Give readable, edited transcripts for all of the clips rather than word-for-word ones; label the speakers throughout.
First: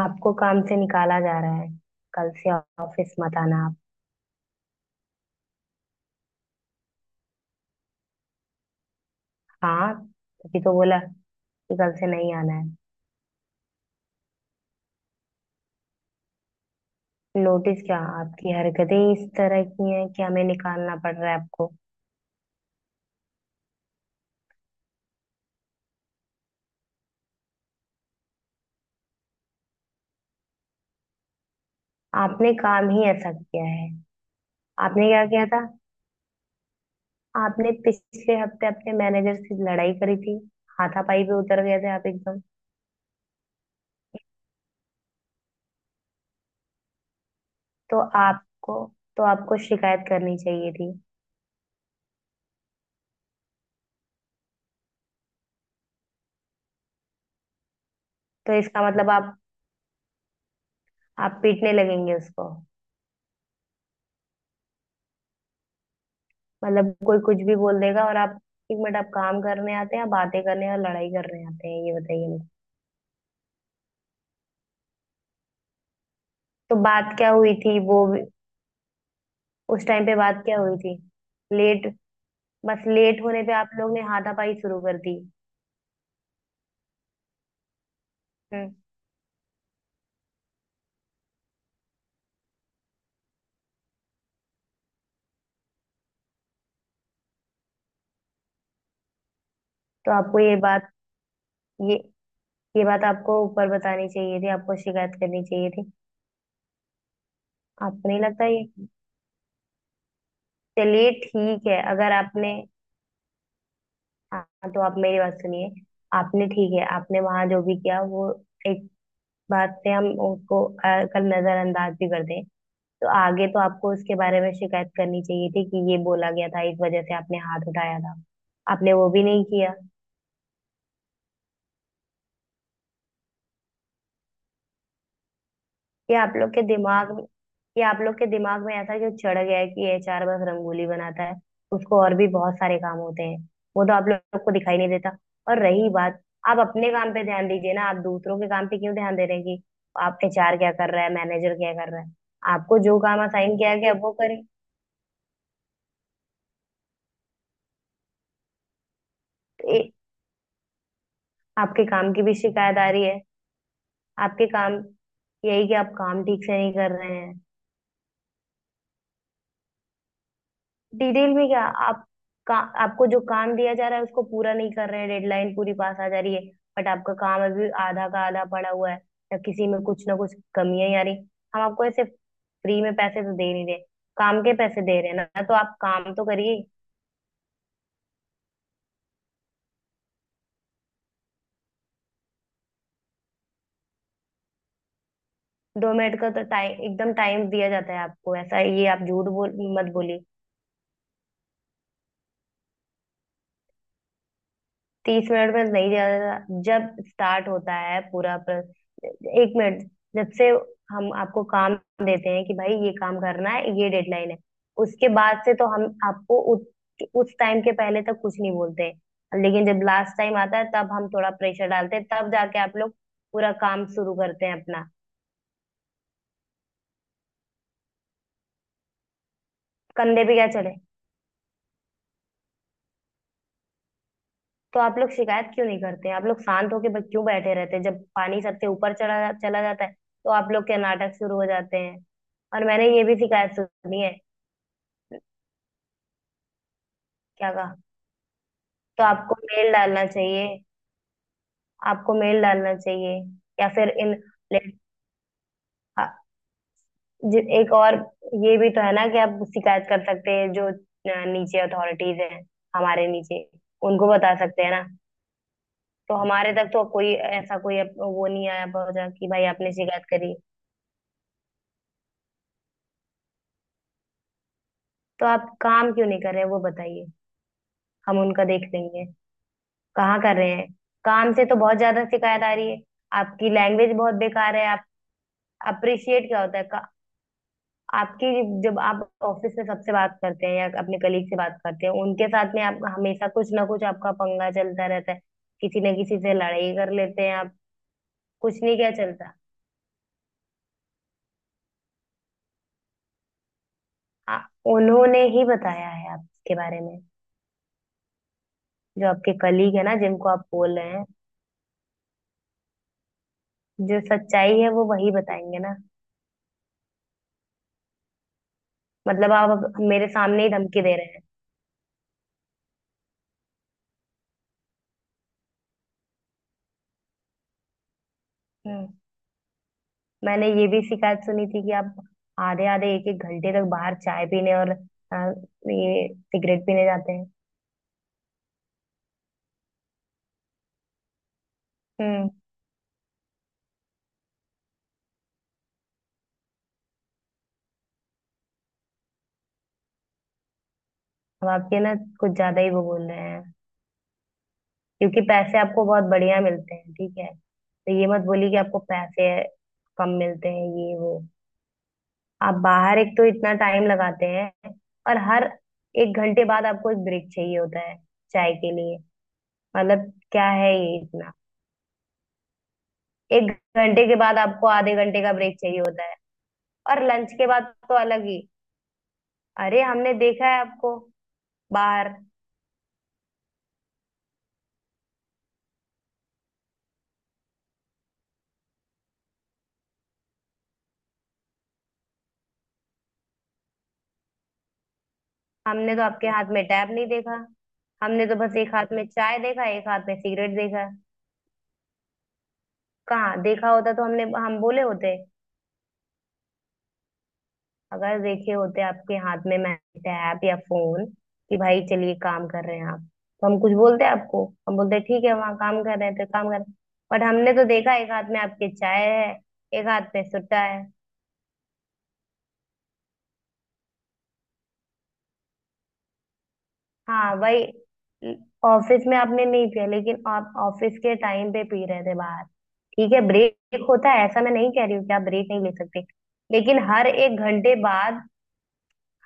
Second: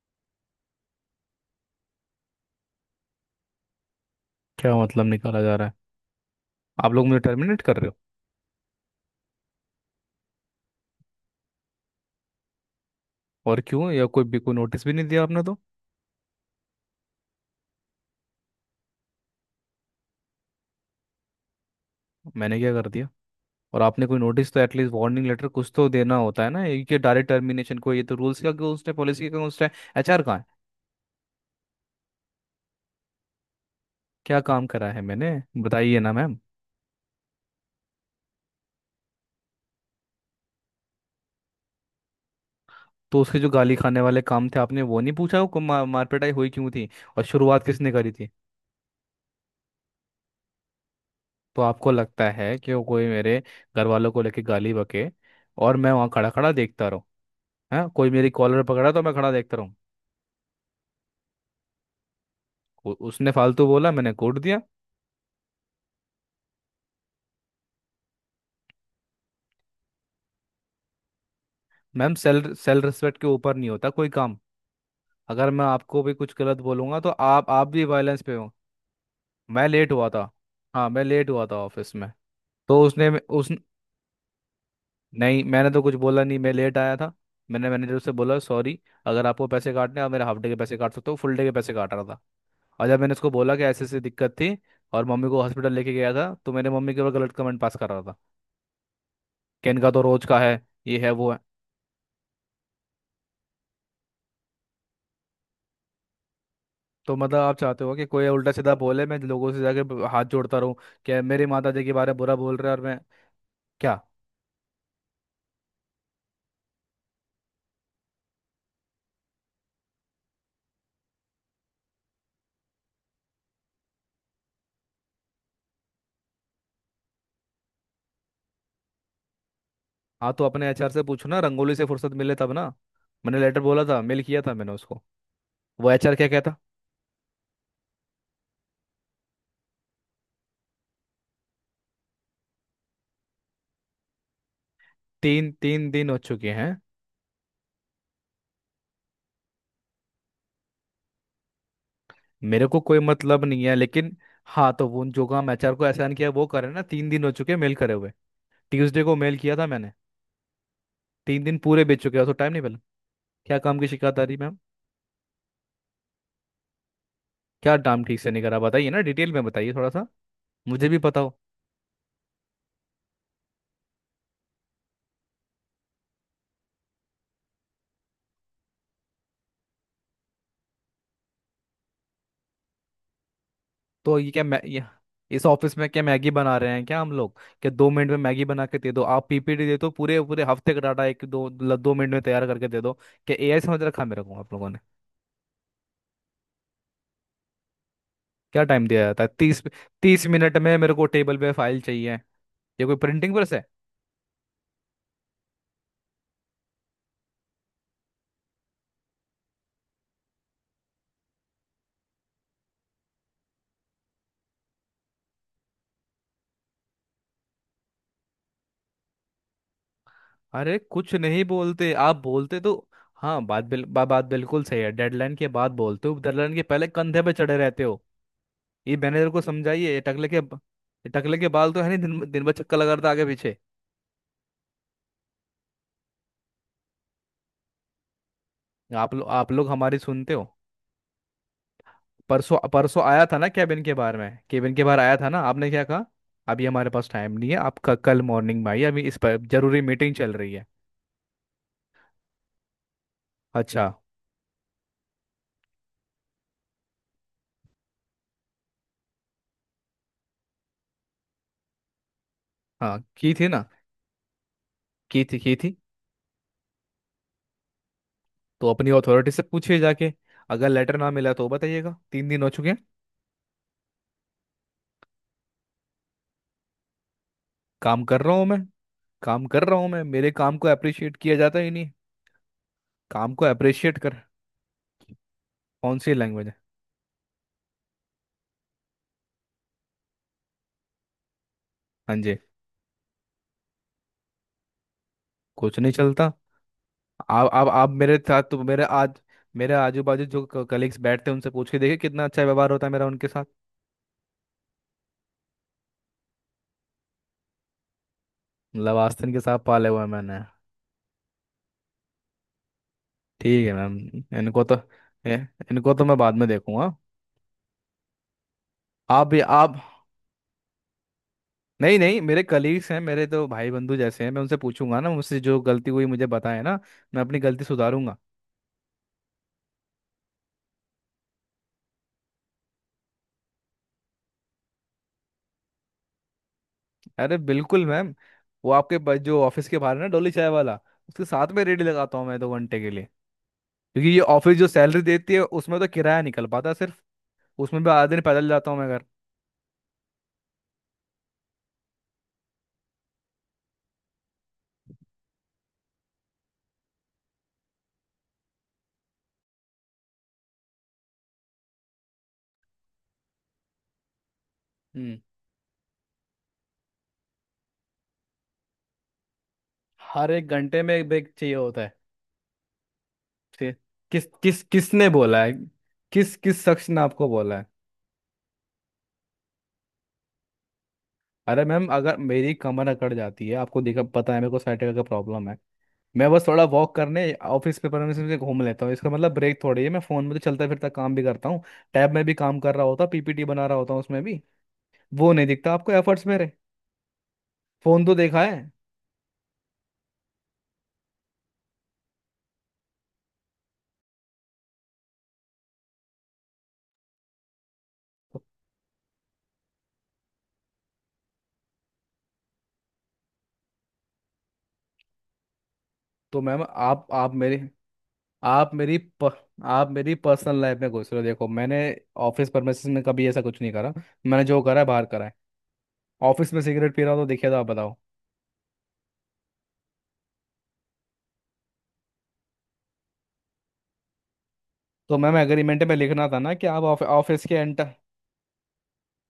Speaker 1: आपको काम से निकाला जा रहा है। कल से ऑफिस मत आना आप।
Speaker 2: क्या मतलब निकाला जा रहा है? आप लोग मुझे टर्मिनेट कर रहे हो?
Speaker 1: हाँ, तभी तो बोला कि कल से नहीं आना है।
Speaker 2: और क्यों? या कोई भी कोई नोटिस भी नहीं दिया आपने तो।
Speaker 1: नोटिस क्या, आपकी हरकतें ही इस तरह की हैं कि हमें निकालना पड़ रहा है आपको।
Speaker 2: मैंने क्या कर दिया? और आपने कोई नोटिस, तो एटलीस्ट वार्निंग लेटर कुछ तो देना होता है ना, ये कि डायरेक्ट टर्मिनेशन को, ये तो रूल्स का अगेंस्ट है, पॉलिसी का अगेंस्ट है। एचआर कहाँ है?
Speaker 1: आपने काम ही ऐसा किया है।
Speaker 2: क्या काम करा है
Speaker 1: आपने क्या
Speaker 2: मैंने?
Speaker 1: किया था?
Speaker 2: बताइए ना मैम।
Speaker 1: आपने पिछले हफ्ते अपने मैनेजर से लड़ाई करी थी। हाथापाई पे उतर गए थे आप एकदम।
Speaker 2: तो उसके जो गाली खाने वाले काम थे आपने वो नहीं पूछा। वो मारपिटाई हुई क्यों थी और शुरुआत किसने
Speaker 1: तो
Speaker 2: करी थी?
Speaker 1: आपको तो आपको शिकायत करनी चाहिए थी।
Speaker 2: तो आपको लगता है कि वो कोई मेरे घर वालों को लेके गाली बके और मैं वहाँ खड़ा खड़ा देखता रहूँ? है कोई मेरी
Speaker 1: तो
Speaker 2: कॉलर
Speaker 1: इसका
Speaker 2: पकड़ा तो
Speaker 1: मतलब
Speaker 2: मैं खड़ा
Speaker 1: आप
Speaker 2: देखता रहूँ?
Speaker 1: आप पीटने लगेंगे उसको?
Speaker 2: उसने फालतू बोला, मैंने कोड दिया।
Speaker 1: मतलब कोई कुछ भी बोल देगा और आप। एक मिनट, आप काम करने आते हैं या बातें करने या लड़ाई करने आते हैं, ये
Speaker 2: मैम,
Speaker 1: बताइए मुझे।
Speaker 2: सेल सेल रिस्पेक्ट के ऊपर नहीं होता कोई काम। अगर मैं आपको भी कुछ गलत
Speaker 1: तो
Speaker 2: बोलूंगा तो
Speaker 1: बात क्या
Speaker 2: आप
Speaker 1: हुई
Speaker 2: आप
Speaker 1: थी
Speaker 2: भी
Speaker 1: वो
Speaker 2: वायलेंस पे हो। मैं
Speaker 1: उस
Speaker 2: लेट
Speaker 1: टाइम
Speaker 2: हुआ
Speaker 1: पे
Speaker 2: था।
Speaker 1: बात क्या हुई
Speaker 2: हाँ,
Speaker 1: थी?
Speaker 2: मैं लेट हुआ था
Speaker 1: लेट?
Speaker 2: ऑफिस में। तो
Speaker 1: बस
Speaker 2: उसने
Speaker 1: लेट होने
Speaker 2: उस
Speaker 1: पे आप लोग ने हाथापाई शुरू कर दी?
Speaker 2: नहीं, मैंने तो कुछ बोला नहीं, मैं लेट आया था। मैंने मैनेजर से बोला
Speaker 1: हम्म।
Speaker 2: सॉरी। अगर आपको पैसे काटने हैं, आप मेरे हाफ डे के पैसे काट सकते हो, फुल डे के पैसे काट रहा था। और जब मैंने उसको बोला कि ऐसी ऐसी दिक्कत थी और मम्मी को हॉस्पिटल लेके गया था, तो मेरे मम्मी के ऊपर गलत कमेंट पास कर रहा था कि इनका तो
Speaker 1: तो
Speaker 2: रोज का
Speaker 1: आपको ये
Speaker 2: है,
Speaker 1: बात,
Speaker 2: ये है वो है।
Speaker 1: ये ये बात आपको ऊपर बतानी चाहिए थी। आपको शिकायत करनी चाहिए थी।
Speaker 2: तो मतलब आप चाहते हो कि
Speaker 1: आपको नहीं
Speaker 2: कोई
Speaker 1: लगता
Speaker 2: उल्टा
Speaker 1: ये?
Speaker 2: सीधा बोले, मैं लोगों से जाके हाथ जोड़ता रहूं?
Speaker 1: चलिए
Speaker 2: क्या मेरी
Speaker 1: ठीक
Speaker 2: माता
Speaker 1: है,
Speaker 2: जी के बारे
Speaker 1: अगर
Speaker 2: में बुरा
Speaker 1: आपने,
Speaker 2: बोल रहे हैं और मैं क्या?
Speaker 1: हाँ तो आप मेरी बात सुनिए। आपने, ठीक है, आपने वहां जो भी किया वो एक बात से हम उसको कल नजरअंदाज भी कर दें, तो आगे तो आपको उसके बारे में शिकायत करनी चाहिए थी कि ये बोला गया था, इस वजह से आपने हाथ उठाया था। आपने वो भी नहीं किया।
Speaker 2: हाँ, तो अपने एचआर से पूछो ना, रंगोली से फुर्सत मिले तब ना। मैंने लेटर बोला था, मेल किया था मैंने उसको, वो एचआर
Speaker 1: ये
Speaker 2: क्या
Speaker 1: आप लोग
Speaker 2: कहता।
Speaker 1: के दिमाग में ये आप लोग के दिमाग में ऐसा क्यों चढ़ गया है कि एचआर बस रंगोली बनाता है? उसको और भी बहुत सारे काम होते हैं, वो तो आप लोग को दिखाई नहीं देता।
Speaker 2: तीन
Speaker 1: और रही
Speaker 2: तीन दिन हो
Speaker 1: बात,
Speaker 2: चुके
Speaker 1: आप
Speaker 2: हैं।
Speaker 1: अपने काम पे ध्यान दीजिए ना। आप दूसरों के काम पे क्यों ध्यान दे रहे हैं कि आप, एचआर क्या कर रहा है, मैनेजर क्या कर रहा है।
Speaker 2: मेरे
Speaker 1: आपको
Speaker 2: को कोई
Speaker 1: जो काम
Speaker 2: मतलब
Speaker 1: असाइन
Speaker 2: नहीं है,
Speaker 1: किया गया वो
Speaker 2: लेकिन
Speaker 1: करें।
Speaker 2: हाँ, तो वो जो काम एचआर को असाइन किया वो करे ना, 3 दिन हो चुके हैं मेल करे हुए। ट्यूसडे को मेल किया था मैंने। 3 दिन पूरे
Speaker 1: आपके
Speaker 2: बीत
Speaker 1: काम
Speaker 2: चुके
Speaker 1: की
Speaker 2: हैं, तो
Speaker 1: भी
Speaker 2: टाइम नहीं मिला?
Speaker 1: शिकायत आ रही है।
Speaker 2: क्या काम की शिकायत आ रही
Speaker 1: आपके
Speaker 2: मैम?
Speaker 1: काम, यही कि आप काम ठीक से नहीं कर रहे हैं।
Speaker 2: क्या काम ठीक से नहीं करा, बताइए ना, डिटेल में बताइए थोड़ा सा, मुझे भी पता
Speaker 1: डिटेल
Speaker 2: हो।
Speaker 1: में क्या आप, आपको जो काम दिया जा रहा है उसको पूरा नहीं कर रहे हैं। डेडलाइन पूरी पास आ जा रही है बट आपका काम अभी आधा का आधा पड़ा हुआ है, या किसी में कुछ ना कुछ कमियां ही आ रही। हम आपको ऐसे फ्री में पैसे तो दे नहीं रहे।
Speaker 2: तो ये
Speaker 1: काम
Speaker 2: क्या
Speaker 1: के
Speaker 2: मैं ये,
Speaker 1: पैसे दे रहे हैं ना,
Speaker 2: इस
Speaker 1: तो
Speaker 2: ऑफिस
Speaker 1: आप
Speaker 2: में क्या
Speaker 1: काम तो
Speaker 2: मैगी बना
Speaker 1: करिए।
Speaker 2: रहे हैं क्या हम लोग? क्या 2 मिनट में मैगी बना के दे दो? आप पीपीटी दे दो, पूरे पूरे हफ्ते का डाटा एक दो 2 मिनट में तैयार करके दे दो? क्या एआई समझ रखा है मेरे को आप लोगों ने?
Speaker 1: दो मिनट का तो टाइम, एकदम टाइम दिया जाता है आपको, ऐसा
Speaker 2: क्या टाइम
Speaker 1: ये
Speaker 2: दिया
Speaker 1: आप
Speaker 2: जाता है?
Speaker 1: झूठ बोल
Speaker 2: तीस,
Speaker 1: मत बोलिए।
Speaker 2: 30 मिनट में मेरे को टेबल पे फाइल चाहिए। ये कोई प्रिंटिंग प्रेस है?
Speaker 1: तीस मिनट में नहीं, ज्यादा। जब स्टार्ट होता है पूरा एक मिनट, जब से हम आपको काम देते हैं कि भाई ये काम करना है, ये डेडलाइन है, उसके बाद से तो हम आपको उस टाइम के पहले तक कुछ नहीं बोलते हैं, लेकिन जब लास्ट टाइम आता है
Speaker 2: अरे
Speaker 1: तब हम
Speaker 2: कुछ
Speaker 1: थोड़ा
Speaker 2: नहीं
Speaker 1: प्रेशर
Speaker 2: बोलते?
Speaker 1: डालते हैं,
Speaker 2: आप
Speaker 1: तब
Speaker 2: बोलते
Speaker 1: जाके आप
Speaker 2: तो
Speaker 1: लोग
Speaker 2: हाँ,
Speaker 1: पूरा काम शुरू
Speaker 2: बात
Speaker 1: करते हैं
Speaker 2: बिल्कुल सही
Speaker 1: अपना।
Speaker 2: है। डेडलाइन के बाद बोलते हो, डेडलाइन के पहले कंधे पे चढ़े रहते हो। ये मैनेजर को समझाइए, ये
Speaker 1: कंधे
Speaker 2: टकले
Speaker 1: पे
Speaker 2: के,
Speaker 1: क्या चढ़े?
Speaker 2: ये टकले के बाल तो है नहीं, दिन दिन भर चक्कर लगा रहा था आगे पीछे।
Speaker 1: तो आप लोग शिकायत क्यों नहीं करते? आप लोग शांत होके बस क्यों बैठे रहते हैं? जब पानी सबसे ऊपर
Speaker 2: आप लोग आप
Speaker 1: चला
Speaker 2: लोग
Speaker 1: जाता है,
Speaker 2: हमारी
Speaker 1: तो
Speaker 2: सुनते हो?
Speaker 1: आप लोग के नाटक शुरू हो जाते हैं।
Speaker 2: परसों
Speaker 1: और मैंने
Speaker 2: परसों
Speaker 1: ये भी
Speaker 2: आया था ना
Speaker 1: शिकायत
Speaker 2: केबिन के
Speaker 1: सुनी है।
Speaker 2: बारे में, केबिन के बाहर आया था ना, आपने क्या कहा? अभी हमारे पास टाइम नहीं
Speaker 1: क्या
Speaker 2: है
Speaker 1: कहा?
Speaker 2: आपका, कल मॉर्निंग में आइए, अभी
Speaker 1: तो
Speaker 2: इस
Speaker 1: आपको
Speaker 2: पर
Speaker 1: मेल
Speaker 2: जरूरी
Speaker 1: डालना
Speaker 2: मीटिंग चल
Speaker 1: चाहिए।
Speaker 2: रही है।
Speaker 1: आपको मेल डालना चाहिए। या
Speaker 2: अच्छा।
Speaker 1: फिर इन ले- आ- जि- एक और ये भी तो है ना कि आप शिकायत कर सकते हैं जो नीचे अथॉरिटीज हैं,
Speaker 2: हाँ,
Speaker 1: हमारे
Speaker 2: की
Speaker 1: नीचे,
Speaker 2: थी ना,
Speaker 1: उनको बता सकते हैं ना।
Speaker 2: की थी की थी।
Speaker 1: तो हमारे तक तो कोई ऐसा, कोई वो नहीं आया
Speaker 2: तो अपनी
Speaker 1: पहुंचा कि
Speaker 2: अथॉरिटी से
Speaker 1: भाई आपने
Speaker 2: पूछिए
Speaker 1: शिकायत
Speaker 2: जाके,
Speaker 1: करी।
Speaker 2: अगर लेटर ना मिला तो बताइएगा, 3 दिन हो चुके हैं।
Speaker 1: तो आप काम क्यों नहीं कर रहे हैं, वो बताइए।
Speaker 2: काम
Speaker 1: हम
Speaker 2: कर रहा
Speaker 1: उनका
Speaker 2: हूँ मैं।
Speaker 1: देख लेंगे।
Speaker 2: काम कर रहा हूँ मैं,
Speaker 1: कहाँ
Speaker 2: मेरे
Speaker 1: कर रहे
Speaker 2: काम को
Speaker 1: हैं?
Speaker 2: अप्रिशिएट
Speaker 1: काम
Speaker 2: किया
Speaker 1: से तो
Speaker 2: जाता ही
Speaker 1: बहुत
Speaker 2: नहीं।
Speaker 1: ज्यादा शिकायत आ रही है।
Speaker 2: काम को
Speaker 1: आपकी लैंग्वेज
Speaker 2: अप्रिशिएट
Speaker 1: बहुत
Speaker 2: कर।
Speaker 1: बेकार है आप।
Speaker 2: कौन सी
Speaker 1: अप्रिशिएट क्या
Speaker 2: लैंग्वेज है?
Speaker 1: होता है आपकी। जब आप ऑफिस में सबसे बात करते हैं या अपने कलीग से बात करते हैं,
Speaker 2: हाँ
Speaker 1: उनके
Speaker 2: जी,
Speaker 1: साथ में आप हमेशा कुछ ना कुछ, आपका पंगा चलता रहता है।
Speaker 2: कुछ
Speaker 1: किसी
Speaker 2: नहीं
Speaker 1: न किसी
Speaker 2: चलता।
Speaker 1: से लड़ाई कर लेते हैं
Speaker 2: आप
Speaker 1: आप।
Speaker 2: आप आप मेरे साथ तो,
Speaker 1: कुछ नहीं क्या चलता।
Speaker 2: मेरे आजू बाजू जो कलीग्स बैठते हैं उनसे पूछ के देखिए कितना अच्छा व्यवहार होता है मेरा उनके साथ।
Speaker 1: आ, उन्होंने ही बताया है आपके बारे में।
Speaker 2: मतलब
Speaker 1: जो
Speaker 2: आस्तीन
Speaker 1: आपके
Speaker 2: के साथ
Speaker 1: कलीग है
Speaker 2: पाले
Speaker 1: ना,
Speaker 2: हुए हैं
Speaker 1: जिनको
Speaker 2: मैंने।
Speaker 1: आप बोल रहे हैं,
Speaker 2: ठीक है मैम।
Speaker 1: जो सच्चाई
Speaker 2: इनको
Speaker 1: है
Speaker 2: तो
Speaker 1: वो वही बताएंगे ना।
Speaker 2: इनको तो मैं बाद में देखूंगा। आप
Speaker 1: मतलब
Speaker 2: भी
Speaker 1: आप
Speaker 2: आप
Speaker 1: अब मेरे सामने ही धमकी दे रहे हैं।
Speaker 2: नहीं नहीं, मेरे कलीग्स हैं, मेरे तो भाई बंधु जैसे हैं, मैं उनसे पूछूंगा ना, मुझसे जो गलती हुई मुझे बताएं ना, मैं अपनी गलती सुधारूंगा।
Speaker 1: हम्म। मैंने ये भी शिकायत सुनी थी कि आप आधे आधे एक एक घंटे तक बाहर चाय पीने और ये सिगरेट पीने जाते हैं।
Speaker 2: अरे बिल्कुल मैम, वो आपके जो ऑफिस के बाहर है ना डोली चाय वाला, उसके साथ में रेडी लगाता हूँ
Speaker 1: हम्म।
Speaker 2: मैं 2 घंटे के लिए। क्योंकि ये ऑफिस जो सैलरी देती है उसमें तो किराया निकल पाता है सिर्फ, उसमें भी आधे दिन पैदल जाता हूँ मैं घर।
Speaker 1: अब आपके ना कुछ ज्यादा ही वो बोल रहे हैं क्योंकि पैसे आपको बहुत बढ़िया मिलते हैं, ठीक है? तो ये मत बोलिए कि आपको पैसे कम मिलते हैं, ये वो। आप बाहर एक तो इतना टाइम लगाते हैं, और
Speaker 2: हम्म।
Speaker 1: हर एक घंटे बाद आपको एक ब्रेक चाहिए होता है चाय के लिए। मतलब
Speaker 2: हर एक
Speaker 1: क्या है
Speaker 2: घंटे में
Speaker 1: ये
Speaker 2: एक ब्रेक
Speaker 1: इतना?
Speaker 2: चाहिए होता है।
Speaker 1: एक
Speaker 2: ठीक।
Speaker 1: घंटे के
Speaker 2: किस
Speaker 1: बाद
Speaker 2: किस
Speaker 1: आपको आधे
Speaker 2: किसने
Speaker 1: घंटे का
Speaker 2: बोला है?
Speaker 1: ब्रेक चाहिए होता है,
Speaker 2: किस किस शख्स ने
Speaker 1: और
Speaker 2: आपको
Speaker 1: लंच के
Speaker 2: बोला है?
Speaker 1: बाद तो अलग ही। अरे हमने देखा है आपको
Speaker 2: अरे मैम,
Speaker 1: बाहर।
Speaker 2: अगर मेरी कमर अकड़ जाती है, आपको देखा, पता है मेरे को साइटिका का प्रॉब्लम है, मैं बस थोड़ा वॉक करने ऑफिस पे परमिशन से घूम लेता हूँ, इसका मतलब ब्रेक थोड़ी है। मैं फोन में तो चलता फिरता काम भी करता हूँ, टैब में भी काम कर रहा होता, पीपीटी बना रहा होता हूँ उसमें भी। वो नहीं दिखता आपको
Speaker 1: हमने तो
Speaker 2: एफर्ट्स
Speaker 1: आपके हाथ
Speaker 2: मेरे।
Speaker 1: में टैब नहीं देखा।
Speaker 2: फोन तो
Speaker 1: हमने तो
Speaker 2: देखा है।
Speaker 1: बस एक हाथ में चाय देखा, एक हाथ में सिगरेट देखा। कहाँ देखा होता तो हमने हम बोले होते। अगर देखे होते आपके हाथ में मैं, टैब या फोन, कि भाई चलिए काम कर रहे हैं आप, तो हम कुछ बोलते आपको। हम बोलते ठीक है, वहाँ काम कर रहे हैं तो
Speaker 2: तो
Speaker 1: काम कर
Speaker 2: मैम
Speaker 1: रहे हैं।
Speaker 2: आप
Speaker 1: बट
Speaker 2: आप
Speaker 1: हमने
Speaker 2: मेरे,
Speaker 1: तो देखा एक हाथ में
Speaker 2: आप
Speaker 1: आपके
Speaker 2: मेरी
Speaker 1: चाय
Speaker 2: प,
Speaker 1: है,
Speaker 2: आप
Speaker 1: एक
Speaker 2: मेरी
Speaker 1: हाथ में
Speaker 2: पर्सनल
Speaker 1: सुट्टा
Speaker 2: लाइफ
Speaker 1: है।
Speaker 2: में घुस रहे हो। देखो, मैंने ऑफिस परमिसेस में कभी ऐसा कुछ नहीं करा। मैंने जो करा है बाहर करा है, ऑफिस में सिगरेट पी रहा हूं तो
Speaker 1: हाँ
Speaker 2: देखिए, तो आप
Speaker 1: वही।
Speaker 2: बताओ।
Speaker 1: ऑफिस में आपने नहीं पिया, लेकिन आप ऑफिस के टाइम पे पी रहे थे बाहर। ठीक है, ब्रेक होता है, ऐसा मैं नहीं कह रही हूँ
Speaker 2: तो
Speaker 1: कि आप
Speaker 2: मैम
Speaker 1: ब्रेक नहीं ले
Speaker 2: एग्रीमेंट में
Speaker 1: सकते।
Speaker 2: लिखना था ना कि आप
Speaker 1: लेकिन
Speaker 2: ऑफिस के एंटर।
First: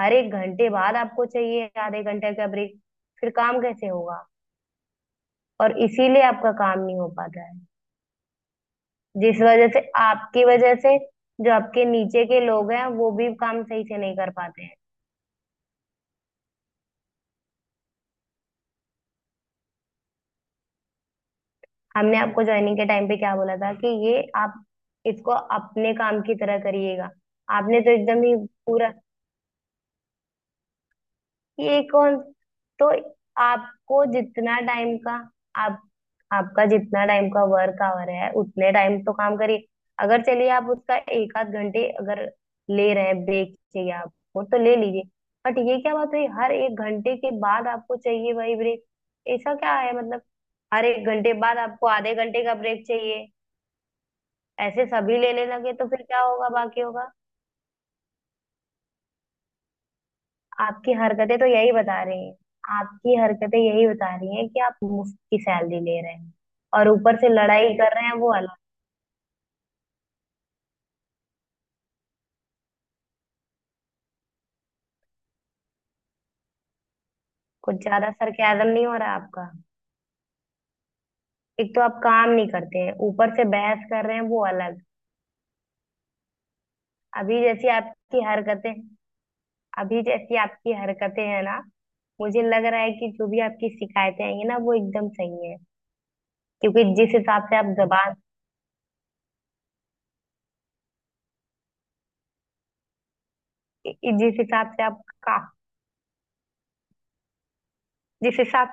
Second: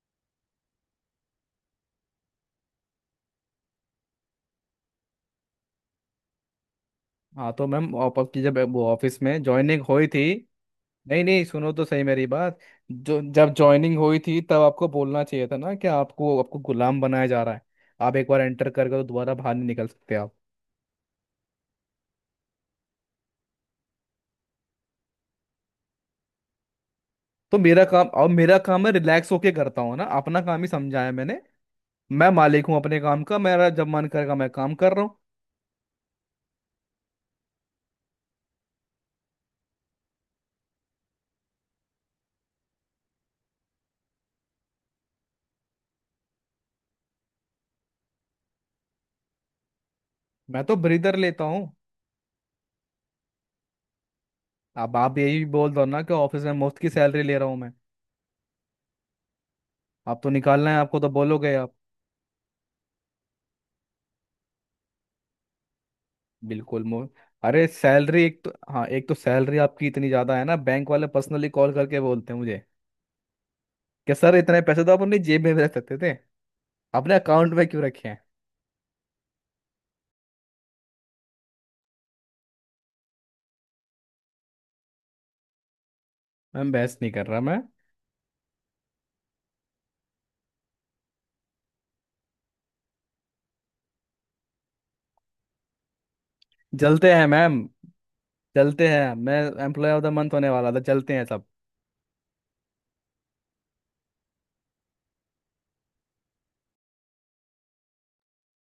Speaker 1: हर एक घंटे बाद आपको चाहिए आधे घंटे का ब्रेक? फिर काम कैसे होगा? और इसीलिए आपका काम नहीं हो पाता
Speaker 2: हाँ
Speaker 1: है।
Speaker 2: तो मैम आपकी जब वो ऑफिस
Speaker 1: जिस
Speaker 2: में
Speaker 1: वजह से,
Speaker 2: ज्वाइनिंग हुई थी।
Speaker 1: आपकी वजह से
Speaker 2: नहीं नहीं,
Speaker 1: जो
Speaker 2: सुनो
Speaker 1: आपके
Speaker 2: तो सही
Speaker 1: नीचे
Speaker 2: मेरी
Speaker 1: के
Speaker 2: बात,
Speaker 1: लोग हैं वो
Speaker 2: जो
Speaker 1: भी
Speaker 2: जब
Speaker 1: काम सही
Speaker 2: ज्वाइनिंग
Speaker 1: से नहीं
Speaker 2: हुई
Speaker 1: कर
Speaker 2: थी तब
Speaker 1: पाते हैं।
Speaker 2: आपको बोलना चाहिए था ना, कि आपको आपको गुलाम बनाया जा रहा है, आप एक बार एंटर करके तो दोबारा बाहर नहीं निकल सकते आप।
Speaker 1: हमने आपको ज्वाइनिंग के टाइम पे क्या बोला था कि ये आप इसको अपने काम की तरह करिएगा।
Speaker 2: तो
Speaker 1: आपने
Speaker 2: मेरा
Speaker 1: तो
Speaker 2: काम,
Speaker 1: एकदम
Speaker 2: और
Speaker 1: ही
Speaker 2: मेरा काम मैं
Speaker 1: पूरा,
Speaker 2: रिलैक्स होके करता हूँ ना, अपना काम ही समझाया मैंने।
Speaker 1: ये कौन।
Speaker 2: मैं मालिक हूँ
Speaker 1: तो
Speaker 2: अपने काम का, मेरा जब
Speaker 1: आपको
Speaker 2: मन करेगा मैं
Speaker 1: जितना
Speaker 2: काम कर
Speaker 1: टाइम
Speaker 2: रहा
Speaker 1: का,
Speaker 2: हूँ।
Speaker 1: आप आपका जितना टाइम का वर्क आवर है उतने टाइम तो काम करिए। अगर चलिए आप उसका एक आध घंटे अगर ले रहे हैं, ब्रेक चाहिए आपको तो ले लीजिए। बट ये क्या बात हुई हर एक घंटे के बाद आपको चाहिए वही ब्रेक? ऐसा क्या है मतलब?
Speaker 2: मैं तो
Speaker 1: हर एक
Speaker 2: ब्रीदर
Speaker 1: घंटे
Speaker 2: लेता
Speaker 1: बाद
Speaker 2: हूँ।
Speaker 1: आपको आधे घंटे का ब्रेक चाहिए? ऐसे
Speaker 2: अब
Speaker 1: सभी
Speaker 2: आप यही
Speaker 1: लेने
Speaker 2: बोल
Speaker 1: लगे
Speaker 2: दो
Speaker 1: तो
Speaker 2: ना
Speaker 1: फिर
Speaker 2: कि
Speaker 1: क्या
Speaker 2: ऑफिस
Speaker 1: होगा
Speaker 2: में मुफ्त की
Speaker 1: बाकियों का?
Speaker 2: सैलरी ले रहा हूँ मैं। आप तो निकालना है
Speaker 1: आपकी
Speaker 2: आपको तो
Speaker 1: हरकतें तो
Speaker 2: बोलोगे
Speaker 1: यही
Speaker 2: आप।
Speaker 1: बता रही हैं। आपकी हरकतें यही बता रही हैं कि आप मुफ्त की सैलरी ले रहे हैं,
Speaker 2: बिल्कुल
Speaker 1: और
Speaker 2: मो
Speaker 1: ऊपर से
Speaker 2: अरे
Speaker 1: लड़ाई कर रहे हैं
Speaker 2: सैलरी,
Speaker 1: वो
Speaker 2: एक तो
Speaker 1: अलग।
Speaker 2: हाँ, एक तो सैलरी आपकी इतनी ज्यादा है ना, बैंक वाले पर्सनली कॉल करके बोलते हैं मुझे कि सर, इतने पैसे तो आप अपनी जेब में भी रख सकते थे, अपने अकाउंट में
Speaker 1: कुछ
Speaker 2: क्यों रखे
Speaker 1: ज्यादा
Speaker 2: हैं?
Speaker 1: सरकाजम नहीं हो रहा आपका? एक तो आप काम नहीं करते हैं, ऊपर से बहस कर रहे हैं वो अलग।
Speaker 2: मैम, बहस नहीं कर रहा
Speaker 1: अभी
Speaker 2: मैं।
Speaker 1: जैसी आपकी हरकतें अभी जैसी आपकी हरकतें हैं ना, मुझे लग रहा है कि जो भी आपकी शिकायतें आई हैं ना वो एकदम सही है। क्योंकि
Speaker 2: जलते
Speaker 1: जिस
Speaker 2: हैं
Speaker 1: हिसाब से
Speaker 2: मैम,
Speaker 1: आप जबान,
Speaker 2: जलते हैं मैं, एम्प्लॉय ऑफ द मंथ होने वाला था, जलते हैं सब।
Speaker 1: जिस हिसाब से आप का जिस हिसाब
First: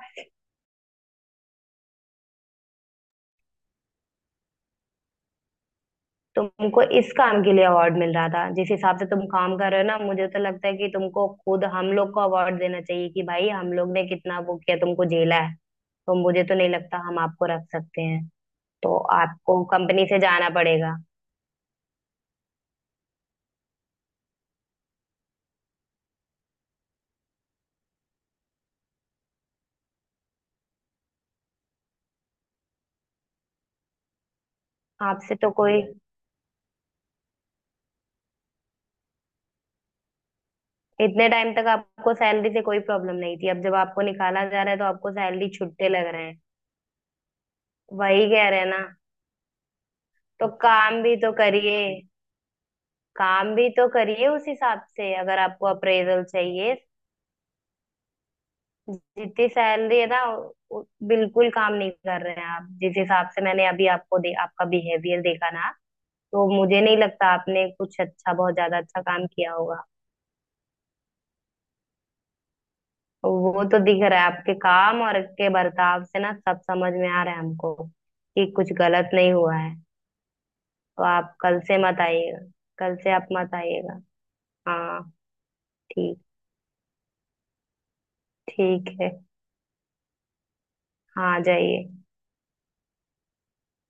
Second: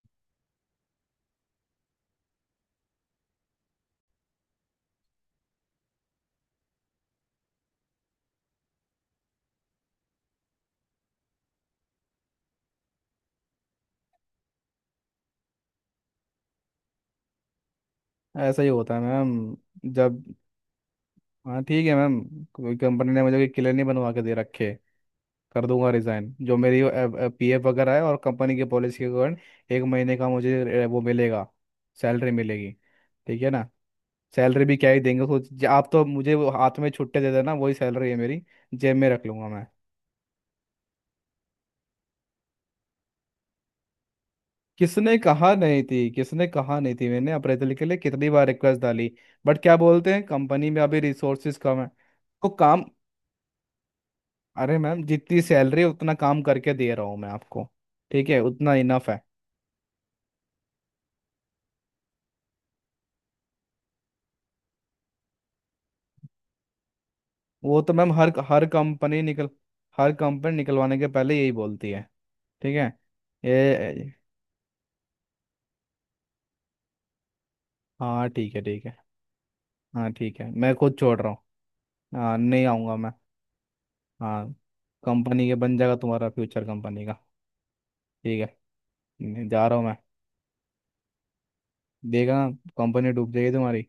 Speaker 1: तुमको इस काम के लिए अवार्ड मिल रहा था, जिस हिसाब से तुम काम कर रहे हो ना, मुझे तो लगता है कि तुमको खुद हम लोग को अवार्ड देना चाहिए कि भाई हम लोग ने कितना वो किया, तुमको झेला है। तो मुझे तो नहीं लगता हम आपको रख सकते हैं।
Speaker 2: ऐसा ही
Speaker 1: तो
Speaker 2: होता है मैम।
Speaker 1: आपको कंपनी से
Speaker 2: जब
Speaker 1: जाना पड़ेगा।
Speaker 2: हाँ ठीक है मैम, कोई कंपनी ने मुझे कोई क्लियर नहीं बनवा के दे रखे, कर दूंगा रिज़ाइन, जो मेरी पीएफ वगैरह है और कंपनी की पॉलिसी के कारण 1 महीने का मुझे वो मिलेगा, सैलरी मिलेगी। ठीक है ना। सैलरी भी क्या ही देंगे,
Speaker 1: आपसे
Speaker 2: खुद
Speaker 1: तो कोई,
Speaker 2: आप तो मुझे वो हाथ में छुट्टे दे देना, वही सैलरी है मेरी, जेब में रख लूंगा मैं।
Speaker 1: इतने टाइम तक आपको सैलरी से कोई प्रॉब्लम नहीं थी, अब जब आपको निकाला जा रहा है तो आपको
Speaker 2: किसने
Speaker 1: सैलरी
Speaker 2: कहा नहीं
Speaker 1: छुट्टे लग
Speaker 2: थी,
Speaker 1: रहे हैं।
Speaker 2: किसने कहा नहीं थी, मैंने अप्रेजल के लिए
Speaker 1: वही
Speaker 2: कितनी बार
Speaker 1: कह रहे हैं ना।
Speaker 2: रिक्वेस्ट डाली, बट क्या बोलते हैं
Speaker 1: तो
Speaker 2: कंपनी में अभी
Speaker 1: काम भी तो
Speaker 2: रिसोर्सेज
Speaker 1: करिए।
Speaker 2: कम है। तो काम
Speaker 1: काम भी तो करिए उस
Speaker 2: अरे
Speaker 1: हिसाब
Speaker 2: मैम,
Speaker 1: से, अगर
Speaker 2: जितनी
Speaker 1: आपको
Speaker 2: सैलरी है, उतना
Speaker 1: अप्रेजल
Speaker 2: काम करके
Speaker 1: चाहिए।
Speaker 2: दे रहा हूँ मैं आपको, ठीक है, उतना इनफ है।
Speaker 1: जितनी सैलरी है ना, बिल्कुल काम नहीं कर रहे हैं आप। जिस हिसाब से मैंने अभी आपको आपका बिहेवियर देखा ना, तो मुझे नहीं लगता आपने
Speaker 2: वो तो
Speaker 1: कुछ
Speaker 2: मैम हर
Speaker 1: अच्छा, बहुत
Speaker 2: हर
Speaker 1: ज्यादा अच्छा
Speaker 2: कंपनी
Speaker 1: काम
Speaker 2: निकल
Speaker 1: किया होगा।
Speaker 2: हर कंपनी निकलवाने के पहले यही बोलती है, ठीक है।
Speaker 1: वो तो दिख
Speaker 2: ये
Speaker 1: रहा है आपके काम और आपके बर्ताव से ना। सब समझ में आ रहा है हमको
Speaker 2: हाँ
Speaker 1: कि
Speaker 2: ठीक है
Speaker 1: कुछ
Speaker 2: ठीक है,
Speaker 1: गलत नहीं हुआ है।
Speaker 2: हाँ ठीक है, मैं खुद
Speaker 1: तो
Speaker 2: छोड़ रहा
Speaker 1: आप कल
Speaker 2: हूँ।
Speaker 1: से मत
Speaker 2: हाँ,
Speaker 1: आइएगा।
Speaker 2: नहीं
Speaker 1: कल
Speaker 2: आऊँगा
Speaker 1: से
Speaker 2: मैं।
Speaker 1: आप मत आइएगा।
Speaker 2: हाँ।
Speaker 1: हाँ।
Speaker 2: कंपनी के बन जाएगा,
Speaker 1: ठीक।
Speaker 2: तुम्हारा फ्यूचर कंपनी का। ठीक है।
Speaker 1: ठीक है।
Speaker 2: नहीं, जा रहा हूँ मैं।
Speaker 1: हाँ, आ जाइए।
Speaker 2: देखा, कंपनी डूब जाएगी तुम्हारी।